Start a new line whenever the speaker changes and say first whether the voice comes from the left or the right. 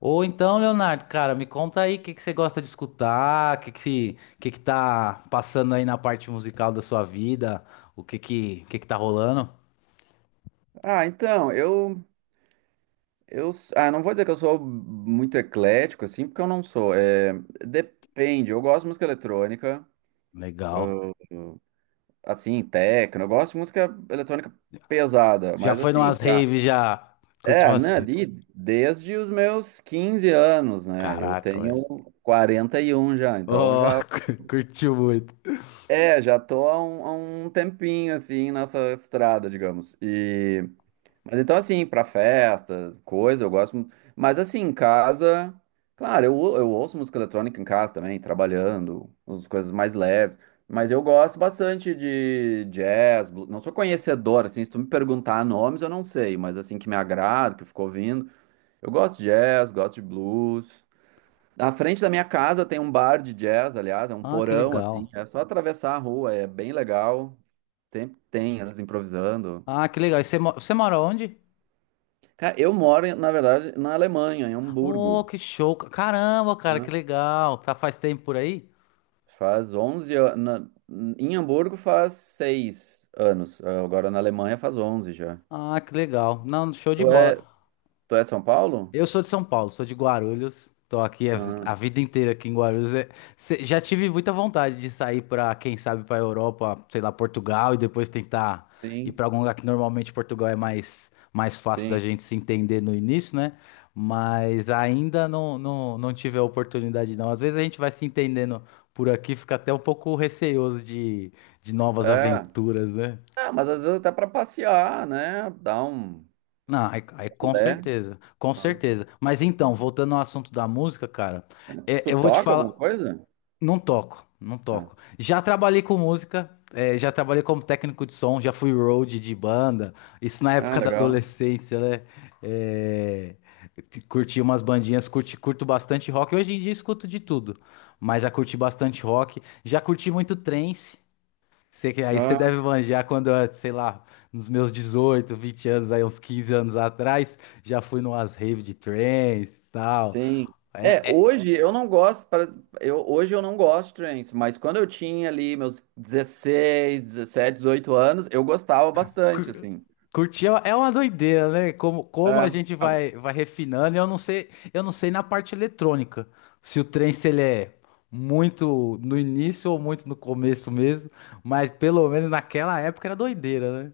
left: Ou então, Leonardo, cara, me conta aí o que você gosta de escutar, que tá passando aí na parte musical da sua vida, que tá rolando?
right: Ah, então, eu, não vou dizer que eu sou muito eclético, assim, porque eu não sou. Depende, eu gosto de música eletrônica,
left: Legal.
right: assim, techno, eu gosto de música eletrônica pesada,
left: Já
right: mas
left: foi
right: assim,
left: numas raves, já. Curtiu umas raves.
right: ali, desde os meus 15 anos, né, eu
left: Caraca,
right: tenho
left: velho.
right: 41 já,
left: Oh, curtiu muito.
right: já tô há um tempinho, assim, nessa estrada, digamos. Mas então, assim, pra festa, coisa, eu gosto. Mas, assim, em casa, claro, eu ouço música eletrônica em casa também, trabalhando, as coisas mais leves. Mas eu gosto bastante de jazz. Não sou conhecedor, assim, se tu me perguntar nomes, eu não sei, mas, assim, que me agrada, que eu fico ouvindo. Eu gosto de jazz, gosto de blues. Na frente da minha casa tem um bar de jazz, aliás, é um
left: Ah, que
right: porão, assim,
left: legal.
right: é só atravessar a rua, é bem legal. Sempre tem eles improvisando.
left: Ah, que legal. E você, você mora onde?
right: Cara, eu moro, na verdade, na Alemanha, em
left: Oh,
right: Hamburgo,
left: que show. Caramba, cara, que
right: né?
left: legal. Tá faz tempo por aí?
right: Faz 11 anos. Em Hamburgo faz 6 anos. Agora na Alemanha faz 11 já.
left: Ah, que legal. Não, show de
right: Tu Ah,
left: bola.
right: é, tu é de São Paulo?
left: Eu sou de São Paulo, sou de Guarulhos. Tô aqui a
right: Ah,
left: vida inteira aqui em Guarulhos. É, já tive muita vontade de sair para, quem sabe, para Europa, sei lá, Portugal e depois tentar ir
right: sim,
left: para algum lugar que normalmente Portugal é mais mais fácil da
right: sim.
left: gente se entender no início, né? Mas ainda não, não tive a oportunidade, não. Às vezes a gente vai se entendendo por aqui, fica até um pouco receoso de, novas
right: É.
left: aventuras, né?
right: Ah, mas às vezes até pra passear, né? Dar um.
left: Não, aí com
right: Né?
left: certeza, com
right: Ah.
left: certeza. Mas então, voltando ao assunto da música, cara, é,
right: Tu
left: eu vou te
right: toca alguma
left: falar,
right: coisa?
left: não toco, não
right: Ah,
left: toco. Já trabalhei com música, é, já trabalhei como técnico de som, já fui road de banda, isso na
right: ah,
left: época da
right: legal.
left: adolescência, né? É, curti umas bandinhas, curto bastante rock. Hoje em dia escuto de tudo, mas já curti bastante rock, já curti muito trance. Você aí você deve
right: Ah.
left: manjar quando, eu, sei lá, nos meus 18, 20 anos, aí uns 15 anos atrás, já fui numas rave de trance e tal.
right: Sim.
left: É,
right: É,
left: é,
right: hoje eu não gosto, para- eu, hoje eu não gosto de trance, mas quando eu tinha ali meus 16 17 18 anos, eu gostava bastante,
left: cur-
right: assim.
left: curtir é uma doideira, né? Como a
right: É.
left: gente
right: Agora.
left: vai refinando, e eu não sei na parte eletrônica, se o trance ele é muito no início ou muito no começo mesmo, mas pelo menos naquela época era doideira, né?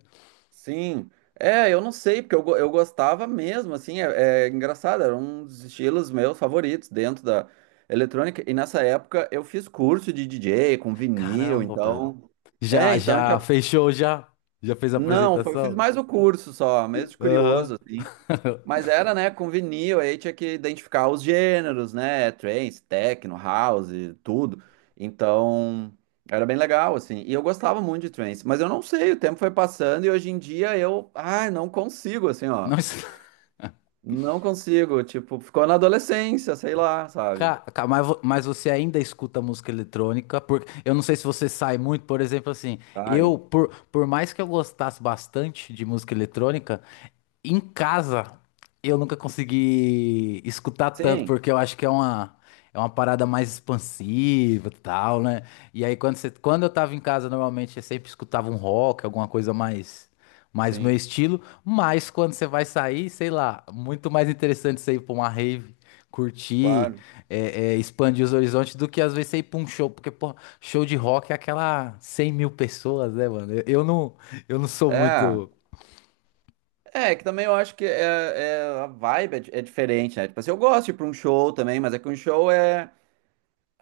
right: Sim. É, eu não sei, eu gostava mesmo, assim, é engraçado, era um dos estilos meus favoritos dentro da eletrônica, e nessa época eu fiz curso de DJ com vinil,
left: Caramba, Pedro.
right: então... É, então... eu
left: Já
right: tinha-
left: fechou, já? Já fez a
right: Não, eu fiz
left: apresentação?
right: mais o curso só, mesmo de
left: Aham.
right: curioso. Mas era, né, com vinil, aí tinha que identificar os gêneros, né, trance, techno, house, tudo. Então, era bem legal, assim. E eu gostava muito de trance, mas eu não sei, o tempo foi passando e hoje em dia não consigo, assim, ó.
left: Não.
right: Não consigo, tipo, ficou na adolescência, sei lá, sabe?
left: Mas você ainda escuta música eletrônica, porque eu não sei se você sai muito, por exemplo, assim,
right: Ai,
left: eu, por mais que eu gostasse bastante de música eletrônica, em casa eu nunca consegui escutar tanto,
right: sim,
left: porque eu acho que é uma, parada mais expansiva e tal, né? E aí quando eu tava em casa, normalmente eu sempre escutava um rock, alguma coisa mais o meu
right: sim,
left: estilo. Mas quando você vai sair, sei lá, muito mais interessante você ir pra uma rave, curtir,
right: claro.
left: expandir os horizontes do que às vezes você ir pra um show, porque, pô, show de rock é aquela 100 mil pessoas, né, mano? Eu não sou
right: É,
left: muito.
right: é que também eu acho que a vibe é diferente, né? Tipo assim, eu gosto de ir pra um show também, mas é que um show é.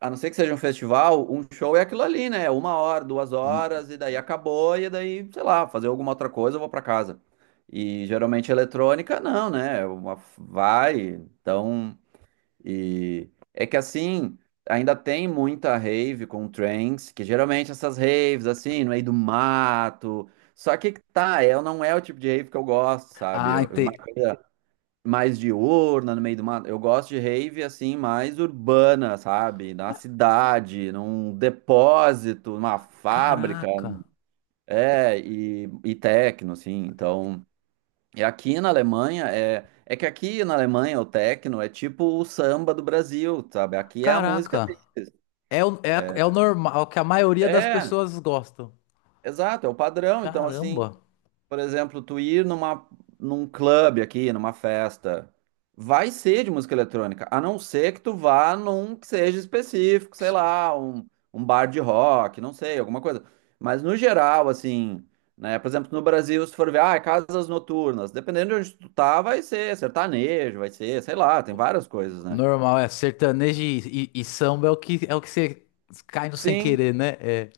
right: A não ser que seja um festival, um show é aquilo ali, né? 1 hora, duas
left: uma-
right: horas, e daí acabou, e daí, sei lá, fazer alguma outra coisa, eu vou pra casa. E geralmente eletrônica, não, né? Uma, vai, então. E é que assim, ainda tem muita rave com trance, que geralmente essas raves, assim, no meio do mato. Só que tá, é, não é o tipo de rave que eu gosto, sabe?
left: Ah,
right: Uma
left: entendi.
right: coisa mais diurna, no meio do mato. Eu gosto de rave assim, mais urbana, sabe? Na cidade, num depósito, numa fábrica.
left: Caraca,
right: É, e techno, assim. Então, e aqui na Alemanha é. É que aqui na Alemanha o techno é tipo o samba do Brasil, sabe? Aqui é a música.
left: caraca. É o,
right: É,
left: é o normal, é o que a maioria das
right: é,
left: pessoas gostam.
right: exato, é o padrão. Então, assim,
left: Caramba.
right: por exemplo, tu ir numa, num clube aqui, numa festa, vai ser de música eletrônica, a não ser que tu vá num que seja específico, sei lá, um bar de rock, não sei, alguma coisa. Mas no geral, assim, né, por exemplo, no Brasil, se tu for ver, ah, é casas noturnas, dependendo de onde tu tá, vai ser sertanejo, vai ser, sei lá, tem várias coisas, né?
left: Normal, é sertanejo e samba é o que você cai no sem
right: Sim.
left: querer, né? É.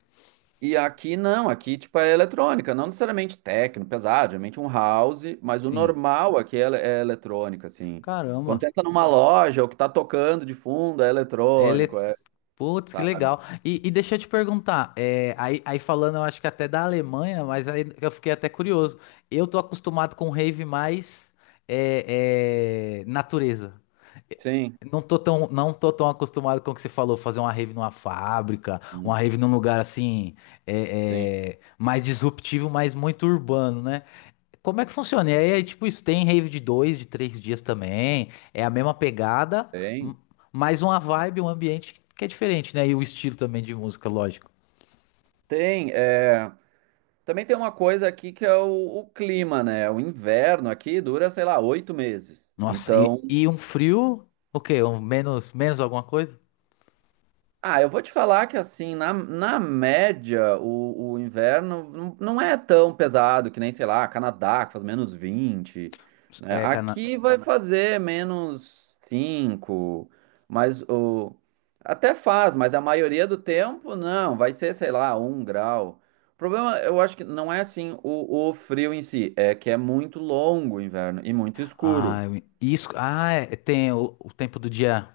right: E aqui não, aqui tipo é eletrônica, não necessariamente techno, pesado, geralmente um house, mas o
left: Sim.
right: normal aqui é eletrônica, assim. Quando tu
left: Caramba.
right: entra numa loja, o que tá tocando de fundo é eletrônico,
left: Ele...
right: é,
left: Putz, que
right: sabe?
left: legal. E deixa eu te perguntar, é, aí falando, eu acho que até da Alemanha, mas aí eu fiquei até curioso. Eu tô acostumado com rave mais natureza.
right: Sim,
left: Não tô tão acostumado com o que você falou, fazer uma rave numa fábrica, uma
right: hum,
left: rave num lugar assim,
right: sim,
left: mais disruptivo, mas muito urbano, né? Como é que funciona? E aí, é tipo, isso tem rave de 2, de 3 dias também. É a mesma pegada, m-
right: tem.
left: mas uma vibe, um ambiente que é diferente, né? E o estilo também de música, lógico.
right: Tem, é... Também tem uma coisa aqui que é o clima, né? O inverno aqui dura, sei lá, 8 meses.
left: Nossa,
right: Então,
left: e um frio? O quê? Um menos, alguma coisa?
right: ah, eu vou te falar que assim, na média, o inverno não é tão pesado que nem, sei lá, Canadá, que faz -20, né?
left: É,
right: Aqui vai fazer -5, mas o... até faz, mas a maioria do tempo não, vai ser, sei lá, 1 grau. O problema, eu acho que não é assim o frio em si, é que é muito longo o inverno e muito
left: ah,
right: escuro.
left: isso. Ah, é, tem o tempo do dia.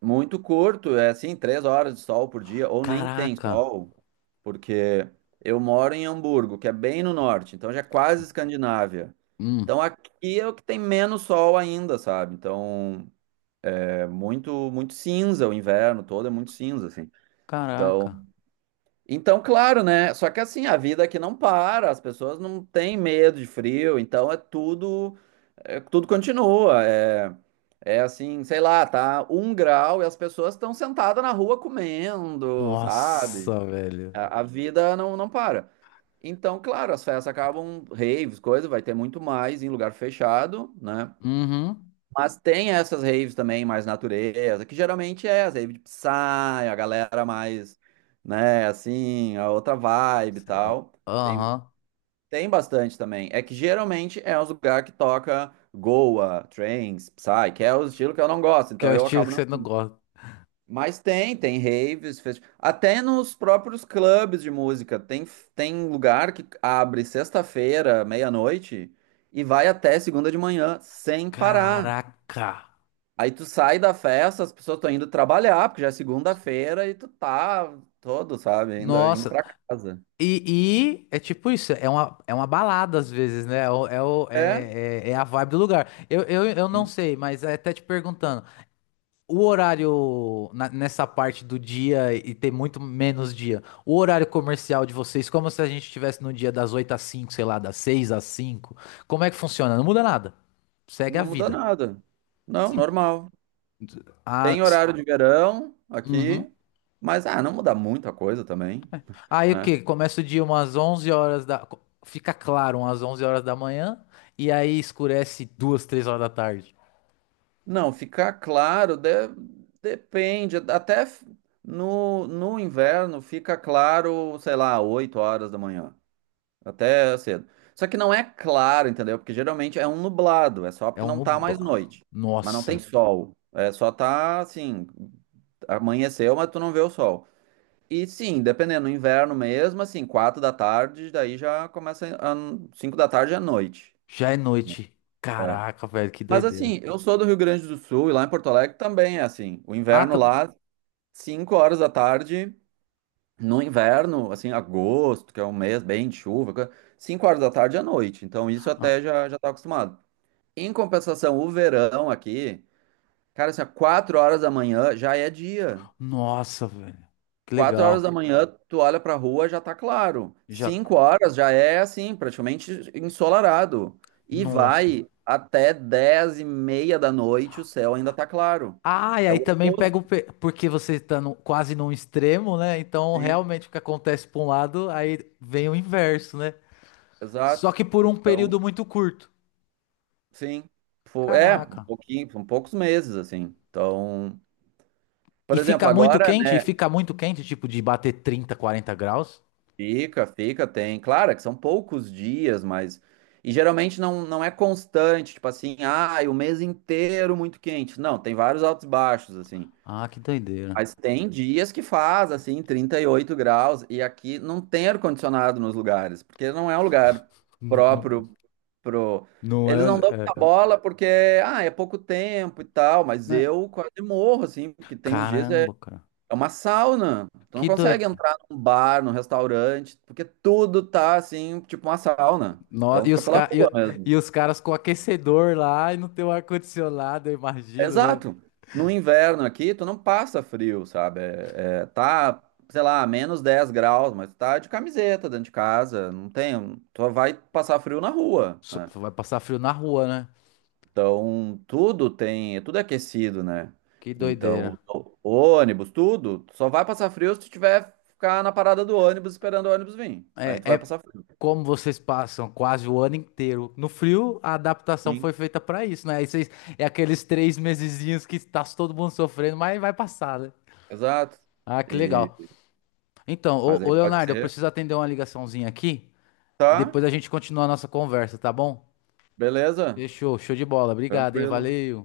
right: Muito curto, é assim, 3 horas de sol por dia, ou nem tem
left: Caraca.
right: sol, porque eu moro em Hamburgo, que é bem no norte, então já é quase Escandinávia. Então
left: Hum,
right: aqui é o que tem menos sol ainda, sabe? Então é muito, muito cinza, o inverno todo é muito cinza, assim. Então,
left: caraca.
right: então, claro, né? Só que assim, a vida aqui não para, as pessoas não têm medo de frio, então é, tudo continua. É, é assim, sei lá, tá 1 grau e as pessoas estão sentadas na rua comendo, sabe?
left: Nossa, velho.
right: A vida não, não para. Então, claro, as festas acabam, raves, coisa, vai ter muito mais em lugar fechado, né?
left: Uhum.
right: Mas tem essas raves também, mais natureza, que geralmente é as raves de Psy, a galera mais, né, assim, a outra vibe e tal. Tem,
left: Aham.
right: tem bastante também. É que geralmente é os lugares que toca. Goa, Trance, Psy, que é o estilo que eu não gosto,
left: Que é
right: então
left: o
right: eu
left: estilo
right: acabo.
left: que você não gosta.
right: Mas tem, tem até nos próprios clubes de música. Tem, tem lugar que abre sexta-feira, meia-noite, e vai até segunda de manhã, sem parar.
left: Caraca.
right: Aí tu sai da festa, as pessoas estão indo trabalhar, porque já é segunda-feira, e tu tá todo, sabe, ainda indo
left: Nossa,
right: pra casa.
left: e é tipo isso, é uma, balada às vezes, né? É,
right: É,
left: é a vibe do lugar. Eu não
right: sim,
left: sei, mas é até te perguntando, o horário nessa parte do dia e ter muito menos dia, o horário comercial de vocês, como se a gente estivesse no dia das 8 às 5, sei lá, das 6 às 5, como é que funciona? Não muda nada, segue a
right: não muda
left: vida.
right: nada. Não,
left: Sim.
right: normal.
left: Ah,
right: Tem horário de verão
left: uhum.
right: aqui, mas ah, não muda muita coisa também,
left: Aí o
right: né?
left: quê? Começa o dia umas 11 horas Fica claro umas 11 horas da manhã. E aí escurece 2, 3 horas da tarde.
right: Não, ficar claro de- depende. No, no inverno fica claro, sei lá, 8 horas da manhã, até cedo. Só que não é claro, entendeu? Porque geralmente é um nublado, é só
left: É
right: porque
left: um
right: não tá mais
left: nubla.
right: noite, mas não tem,
left: Nossa,
right: uhum, sol. É só tá assim, amanheceu, mas tu não vê o sol. E sim, dependendo, no inverno mesmo, assim, 4 da tarde, daí já começa a 5 da tarde à noite.
left: já é noite.
right: É.
left: Caraca, velho, que
right: Mas
left: doideira.
right: assim, eu sou do Rio Grande do Sul e lá em Porto Alegre também é assim. O
left: Ah,
right: inverno lá, 5 horas da tarde, no inverno, assim, agosto, que é um mês bem de chuva, coisa- 5 horas da tarde é noite. Então isso
left: ah,
right: até já, já tá acostumado. Em compensação, o verão aqui, cara, assim, ó, 4 horas da manhã já é dia.
left: nossa, velho. Que
right: Quatro horas da
left: legal.
right: manhã, tu olha pra rua, já tá claro.
left: Já.
right: 5 horas já é assim, praticamente ensolarado. E
left: Nossa.
right: vai até 22:30, o céu ainda tá claro.
left: Ah, e
right: É
left: aí
right: o
left: também
right: oposto,
left: porque você quase num extremo, né? Então
right: sim.
left: realmente o que acontece pra um lado, aí vem o inverso, né? Só
right: Exato.
left: que por um
right: Então,
left: período muito curto.
right: sim. É, um
left: Caraca.
right: pouquinho, são poucos meses, assim. Então,
left: E
right: por exemplo,
left: fica muito
right: agora,
left: quente? E
right: né?
left: fica muito quente, tipo de bater 30, 40 graus?
right: Fica, fica, tem. Claro é que são poucos dias, mas. E geralmente não, não é constante, tipo assim, ah, o mês inteiro muito quente. Não, tem vários altos e baixos, assim.
left: Ah, que doideira.
right: Mas tem dias que faz, assim, 38 graus, e aqui não tem ar-condicionado nos lugares, porque não é um lugar
left: Não, não,
right: próprio pro.
left: não
right: Eles
left: é,
right: não dão muita
left: é-
right: bola porque, ah, é pouco tempo e tal, mas
left: né?
right: eu quase morro, assim, porque tem uns dias
left: Caramba, cara.
right: é uma sauna. Tu não
left: Que
right: consegue
left: doido.
right: entrar num bar, num restaurante, porque tudo tá assim, tipo uma sauna.
left: No-
right: Então
left: e,
right: fica
left: os
right: pela
left: ca-
right: rua
left: e-
right: mesmo.
left: e os caras com aquecedor lá e não tem o ar-condicionado, eu imagino, né?
right: Exato. No inverno aqui, tu não passa frio, sabe? É, tá, sei lá, -10 graus, mas tá de camiseta dentro de casa. Não tem. Tu vai passar frio na rua, né?
left: Vai passar frio na rua, né?
right: Então tudo tem. Tudo é aquecido, né?
left: Que doideira.
right: Então, ônibus, tudo, tu só vai passar frio se tu tiver ficar na parada do ônibus esperando o ônibus vir. Aí tu
left: É,
right: vai
left: é
right: passar frio.
left: como vocês passam quase o ano inteiro no frio, a adaptação
right: Sim,
left: foi feita pra isso, né? Aí vocês, é aqueles três mesezinhos que tá todo mundo sofrendo, mas vai passar, né?
right: exato.
left: Ah, que
right: E,
left: legal. Então, ô,
right: mas aí
left: ô
right: pode
left: Leonardo, eu
right: ser.
left: preciso atender uma ligaçãozinha aqui e
right: Tá,
left: depois a gente continua a nossa conversa, tá bom?
right: beleza.
left: Fechou, show de bola. Obrigado, hein?
right: Tranquilo.
left: Valeu.